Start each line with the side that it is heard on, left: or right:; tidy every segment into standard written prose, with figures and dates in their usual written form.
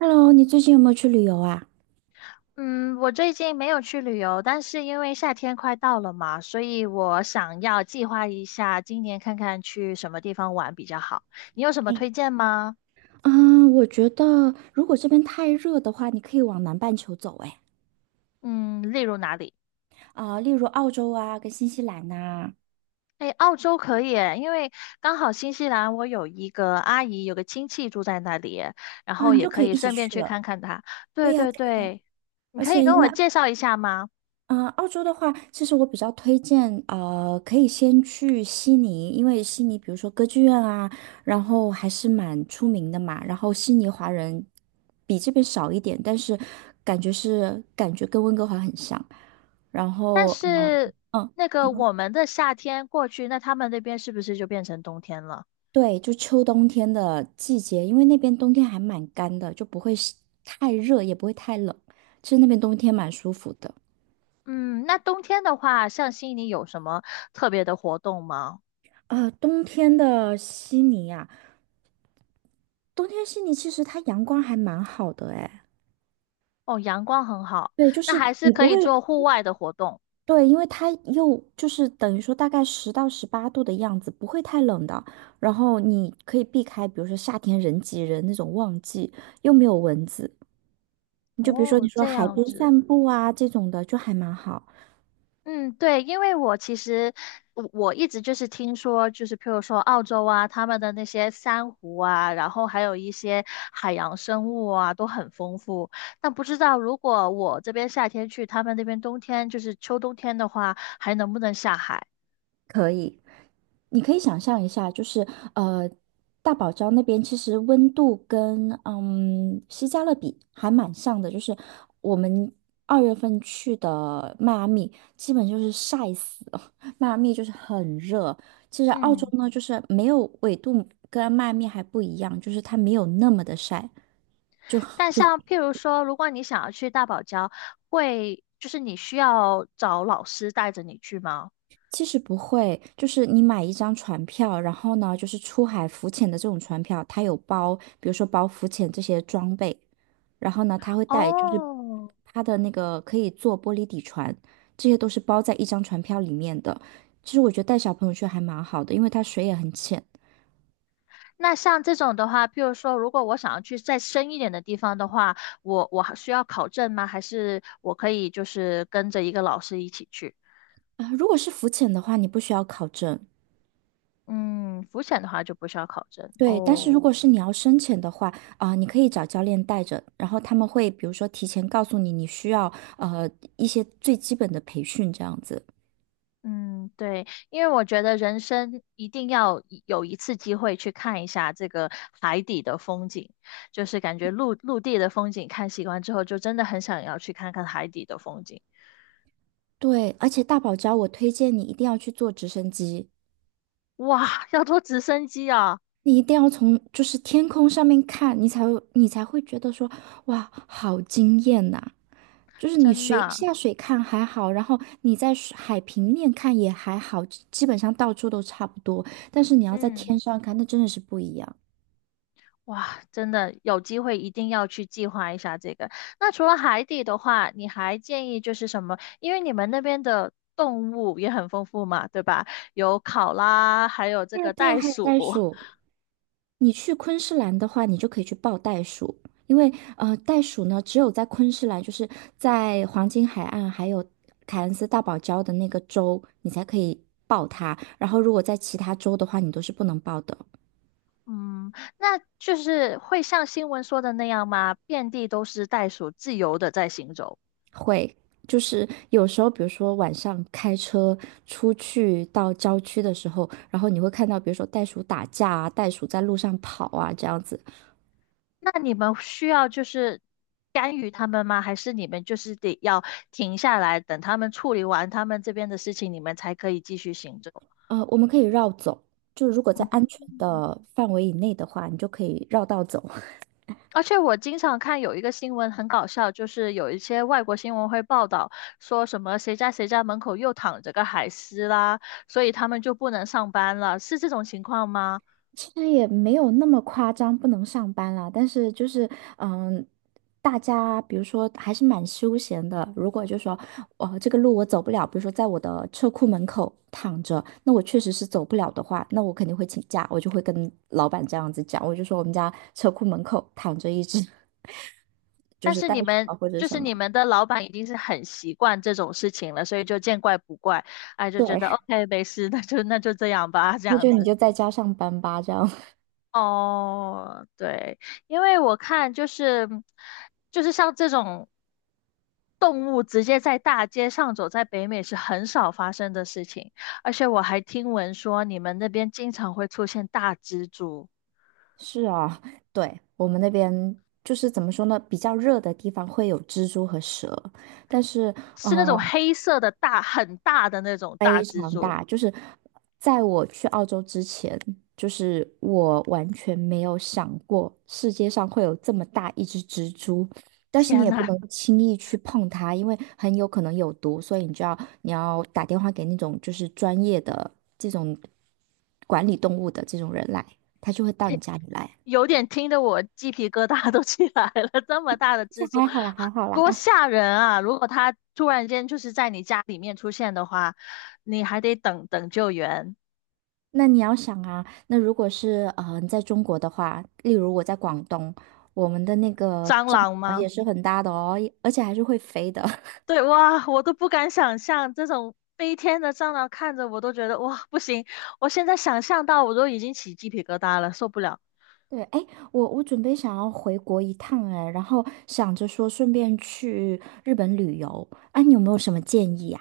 right: Hello，你最近有没有去旅游啊？
left: 嗯，我最近没有去旅游，但是因为夏天快到了嘛，所以我想要计划一下今年看看去什么地方玩比较好。你有什么
right: 哎，
left: 推荐吗？
right: 嗯，我觉得如果这边太热的话，你可以往南半球走，哎，
left: 嗯，例如哪里？
right: 啊，例如澳洲啊，跟新西兰呐，
left: 哎，澳洲可以诶，因为刚好新西兰我有一个阿姨，有个亲戚住在那里，然
right: 啊，
left: 后
right: 你
left: 也
right: 就
left: 可
right: 可以
left: 以
right: 一起
left: 顺便
right: 去
left: 去
right: 了。
left: 看看她。
right: 对
left: 对
right: 呀，
left: 对
right: 对呀，
left: 对，你
right: 而
left: 可
right: 且
left: 以
right: 因
left: 跟我
right: 为
left: 介绍一下吗？
right: 澳洲的话，其实我比较推荐，可以先去悉尼，因为悉尼比如说歌剧院啊，然后还是蛮出名的嘛。然后悉尼华人比这边少一点，但是感觉跟温哥华很像。然
left: 但
right: 后
left: 是
right: 嗯，
left: 那
right: 你
left: 个
right: 说
left: 我们的夏天过去，那他们那边是不是就变成冬天了？
right: 对，就秋冬天的季节，因为那边冬天还蛮干的，就不会是太热，也不会太冷。其实那边冬天蛮舒服的。
left: 嗯，那冬天的话，像悉尼有什么特别的活动吗？
right: 冬天的悉尼啊，冬天悉尼其实它阳光还蛮好的哎，
left: 哦，阳光很好，
right: 对，就
left: 那
right: 是
left: 还是
right: 你
left: 可
right: 不
left: 以
right: 会
left: 做户外的活动。
right: 对，因为它又就是等于说大概10到18度的样子，不会太冷的。然后你可以避开，比如说夏天人挤人那种旺季，又没有蚊子。你就比如说
left: 哦，
right: 你说
left: 这
right: 海
left: 样
right: 边
left: 子。
right: 散步啊这种的，就还蛮好。
left: 嗯，对，因为我其实我一直就是听说，就是譬如说澳洲啊，他们的那些珊瑚啊，然后还有一些海洋生物啊，都很丰富。但不知道如果我这边夏天去，他们那边冬天就是秋冬天的话，还能不能下海？
right: 可以，你可以想象一下，就是呃，大堡礁那边其实温度跟西加勒比还蛮像的，就是我们2月份去的迈阿密，基本就是晒死了。迈阿密就是很热，其实澳洲
left: 嗯。
right: 呢就是没有纬度跟迈阿密还不一样，就是它没有那么的晒。
left: 但像譬如说，如果你想要去大堡礁，会就是你需要找老师带着你去吗？
right: 其实不会，就是你买一张船票，然后呢，就是出海浮潜的这种船票，它有包，比如说包浮潜这些装备。然后呢，他会带就是
left: 哦，
right: 他的那个可以坐玻璃底船，这些都是包在一张船票里面的。其实我觉得带小朋友去还蛮好的，因为它水也很浅
left: 那像这种的话，譬如说，如果我想要去再深一点的地方的话，我还需要考证吗？还是我可以就是跟着一个老师一起去？
right: 啊、如果是浮潜的话，你不需要考证。
left: 嗯，浮潜的话就不需要考证
right: 对，但是
left: 哦。
right: 如果是你要深潜的话，啊、你可以找教练带着，然后他们会比如说提前告诉你你需要呃一些最基本的培训这样子。
left: 嗯，对，因为我觉得人生一定要一有一次机会去看一下这个海底的风景，就是感觉陆陆地的风景看习惯之后，就真的很想要去看看海底的风景。
right: 对，而且大堡礁我推荐你一定要去坐直升机，
left: 哇，要坐直升机啊，
right: 你一定要从就是天空上面看，你才会觉得说，哇，好惊艳呐、就是你
left: 真
right: 水
left: 的，
right: 下水看还好，然后你在水海平面看也还好，基本上到处都差不多。但是你要在天
left: 嗯，
right: 上看，那真的是不一样。
left: 哇，真的有机会一定要去计划一下这个。那除了海底的话，你还建议就是什么？因为你们那边的动物也很丰富嘛，对吧？有考拉，还有这
right: 对呀，
left: 个
right: 对呀，
left: 袋
right: 还有
left: 鼠。
right: 袋鼠。你去昆士兰的话，你就可以去抱袋鼠，因为袋鼠呢，只有在昆士兰，就是在黄金海岸还有凯恩斯大堡礁的那个州，你才可以抱它。然后，如果在其他州的话，你都是不能抱的。
left: 嗯，那就是会像新闻说的那样吗？遍地都是袋鼠，自由的在行走。
right: 会，就是有时候，比如说晚上开车出去到郊区的时候，然后你会看到，比如说袋鼠打架啊，袋鼠在路上跑啊，这样子。
left: 那你们需要就是干预他们吗？还是你们就是得要停下来，等他们处理完他们这边的事情，你们才可以继续行走？
right: 我们可以绕走，就如果在
left: 嗯，
right: 安全的范围以内的话，你就可以绕道走。
left: 而且我经常看有一个新闻很搞笑，就是有一些外国新闻会报道说什么谁家谁家门口又躺着个海狮啦，所以他们就不能上班了，是这种情况吗？
right: 其实也没有那么夸张，不能上班啦，但是就是，嗯，大家比如说还是蛮休闲的。如果就说，哦，这个路我走不了，比如说在我的车库门口躺着，那我确实是走不了的话，那我肯定会请假，我就会跟老板这样子讲，我就说我们家车库门口躺着一只 就
left: 但
right: 是
left: 是
right: 袋
left: 你
right: 鼠
left: 们
right: 啊或者
left: 就
right: 什
left: 是
right: 么，
left: 你们的老板已经是很习惯这种事情了，所以就见怪不怪，哎，就
right: 对，
left: 觉得 OK 没事，那就那就这样吧，这
right: 那
left: 样
right: 就你
left: 子。
right: 就在家上班吧，这样。
left: 哦，对，因为我看就是就是像这种动物直接在大街上走，在北美是很少发生的事情，而且我还听闻说你们那边经常会出现大蜘蛛，
right: 是啊，对，我们那边就是怎么说呢，比较热的地方会有蜘蛛和蛇，但是
left: 是那种
right: 呃
left: 黑色的大，很大的那种大
right: 非
left: 蜘
right: 常
left: 蛛。
right: 大，就是在我去澳洲之前，就是我完全没有想过世界上会有这么大一只蜘蛛，但是你
left: 天
right: 也不
left: 呐，
right: 能轻易去碰它，因为很有可能有毒，所以你要打电话给那种就是专业的这种管理动物的这种人来，他就会到你家里来。
left: 有点听得我鸡皮疙瘩都 起来了，这么大的
right: 这
left: 蜘蛛，
right: 还好啦，还好
left: 多
right: 啦。
left: 吓人啊！如果它突然间就是在你家里面出现的话，你还得等等救援。
right: 那你要想啊，那如果是你在中国的话，例如我在广东，我们的那个
left: 蟑
right: 帐
left: 螂
right: 篷
left: 吗？
right: 也是很大的哦，而且还是会飞的。
left: 对，哇，我都不敢想象这种飞天的蟑螂，看着我都觉得哇，不行！我现在想象到我都已经起鸡皮疙瘩了，受不了。
right: 对，哎，我准备想要回国一趟，哎，然后想着说顺便去日本旅游，啊，你有没有什么建议呀、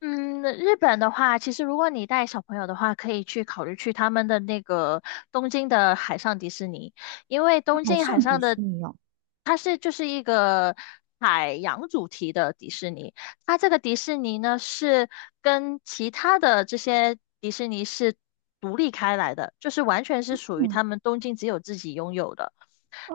left: 嗯，日本的话，其实如果你带小朋友的话，可以去考虑去他们的那个东京的海上迪士尼，因为东
right: 海
left: 京海
right: 上迪
left: 上的
right: 士尼哦，
left: 它是就是一个海洋主题的迪士尼，它这个迪士尼呢是跟其他的这些迪士尼是独立开来的，就是完全是属于
right: 嗯，
left: 他们东京只有自己拥有的。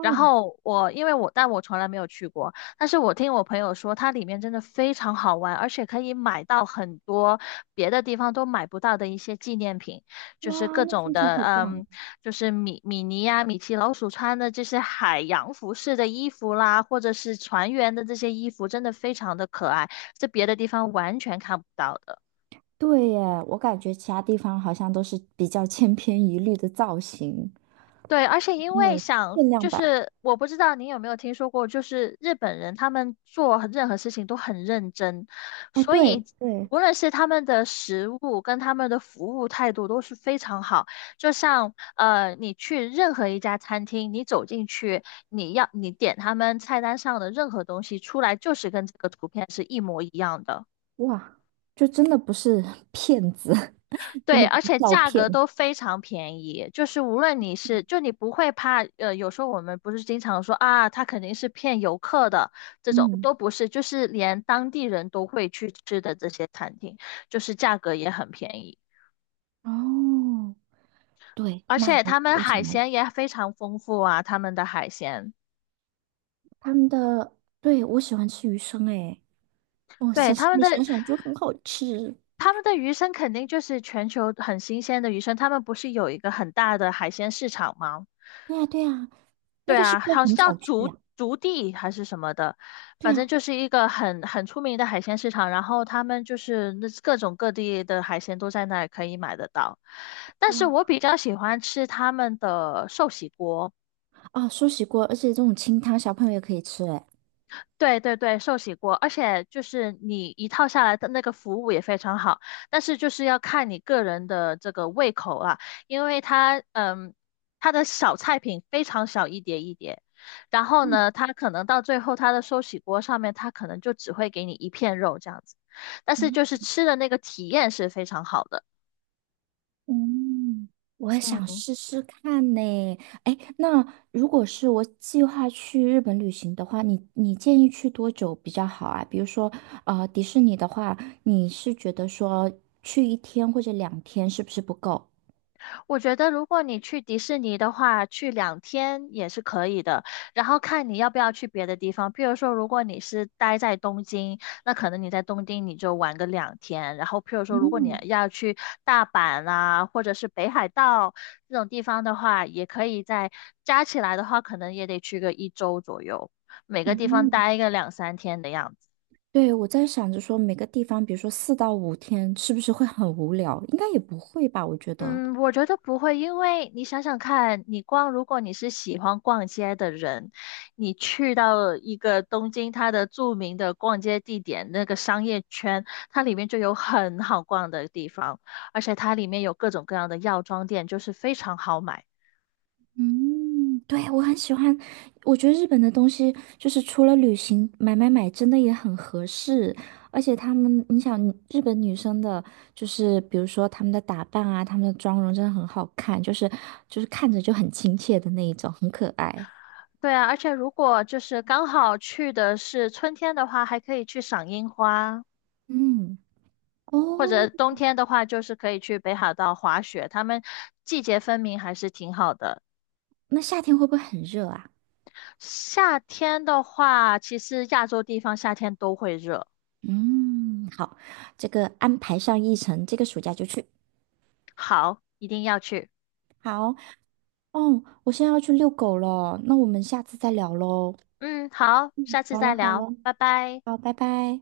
left: 然后我因为我但我从来没有去过，但是我听我朋友说，它里面真的非常好玩，而且可以买到很多别的地方都买不到的一些纪念品，就是
right: 哇，
left: 各
right: 那
left: 种
right: 听起来
left: 的，
right: 好棒。
left: 嗯，就是米米妮呀、米奇老鼠穿的这些海洋服饰的衣服啦，或者是船员的这些衣服，真的非常的可爱，是别的地方完全看不到的。
right: 对耶，我感觉其他地方好像都是比较千篇一律的造型，
left: 对，而且因
right: 没
left: 为
right: 有
left: 想，
right: 限量
left: 就
right: 版。
left: 是我不知道你有没有听说过，就是日本人他们做任何事情都很认真，
right: 哎，
left: 所以
right: 对对，
left: 无论是他们的食物跟他们的服务态度都是非常好。就像你去任何一家餐厅，你走进去，你要你点他们菜单上的任何东西出来，就是跟这个图片是一模一样的。
right: 哇，就真的不是 骗子，真
left: 对，
right: 的不
left: 而
right: 是
left: 且
right: 照
left: 价
right: 片。
left: 格都非常便宜，就是无论你是，就你不会怕，有时候我们不是经常说啊，他肯定是骗游客的，这种
right: 嗯，
left: 都不是，就是连当地人都会去吃的这些餐厅，就是价格也很便宜，
right: 哦，对，
left: 而
right: 那
left: 且
right: 个
left: 他们
right: 我
left: 海
right: 想了
left: 鲜也非常丰富啊，他们的海鲜，
right: 他们的，对，我喜欢吃鱼生诶，哦，
left: 对，
right: 想
left: 他们
right: 你想
left: 的
right: 想就很好吃。
left: 他们的鱼生肯定就是全球很新鲜的鱼生，他们不是有一个很大的海鲜市场吗？
right: 对呀，对呀，那
left: 对
right: 个是
left: 啊，
right: 不
left: 好像
right: 是很
left: 叫
right: 早去
left: 竹
right: 啊？
left: 竹地还是什么的，
right: 对
left: 反正
right: 啊，
left: 就是一个很出名的海鲜市场。然后他们就是那各种各地的海鲜都在那儿可以买得到。但是
right: 哇，
left: 我比较喜欢吃他们的寿喜锅，
right: 啊，寿喜锅，而且这种清汤小朋友也可以吃诶。
left: 对对对，寿喜锅，而且就是你一套下来的那个服务也非常好，但是就是要看你个人的这个胃口啊，因为它它的小菜品非常小一碟一碟，然后
right: 嗯
left: 呢，它可能到最后它的寿喜锅上面，它可能就只会给你一片肉这样子，但是就是吃的那个体验是非常好的。
right: 嗯，我也想
left: 嗯。
right: 试试看呢。哎，那如果是我计划去日本旅行的话，你建议去多久比较好啊？比如说，迪士尼的话，你是觉得说去1天或者2天是不是不够？
left: 我觉得如果你去迪士尼的话，去两天也是可以的，然后看你要不要去别的地方。譬如说，如果你是待在东京，那可能你在东京你就玩个两天。然后，譬如说，如果你
right: 嗯
left: 要去大阪啊，或者是北海道这种地方的话，也可以在加起来的话，可能也得去个1周左右，每个地方
right: 嗯
left: 待个2、3天的样子。
right: 对，我在想着说每个地方，比如说4到5天，是不是会很无聊？应该也不会吧，我觉得。
left: 嗯，我觉得不会，因为你想想看，你逛，如果你是喜欢逛街的人，你去到一个东京它的著名的逛街地点，那个商业圈，它里面就有很好逛的地方，而且它里面有各种各样的药妆店，就是非常好买。
right: 嗯，对，我很喜欢，我觉得日本的东西就是除了旅行买买买，真的也很合适。而且他们，你想日本女生的，就是比如说她们的打扮啊，她们的妆容真的很好看，就是看着就很亲切的那一种，很可爱。
left: 对啊，而且如果就是刚好去的是春天的话，还可以去赏樱花，
right: 嗯，
left: 或
right: 哦，
left: 者冬天的话，就是可以去北海道滑雪，他们季节分明，还是挺好的。
right: 那夏天会不会很热啊？
left: 夏天的话，其实亚洲地方夏天都会热。
right: 嗯，好，这个安排上议程，这个暑假就去。
left: 好，一定要去。
right: 好，哦，我现在要去遛狗了，那我们下次再聊喽。
left: 嗯，好，下
right: 嗯，
left: 次
right: 好了
left: 再
right: 好
left: 聊，
right: 了。
left: 拜拜。
right: 好，拜拜。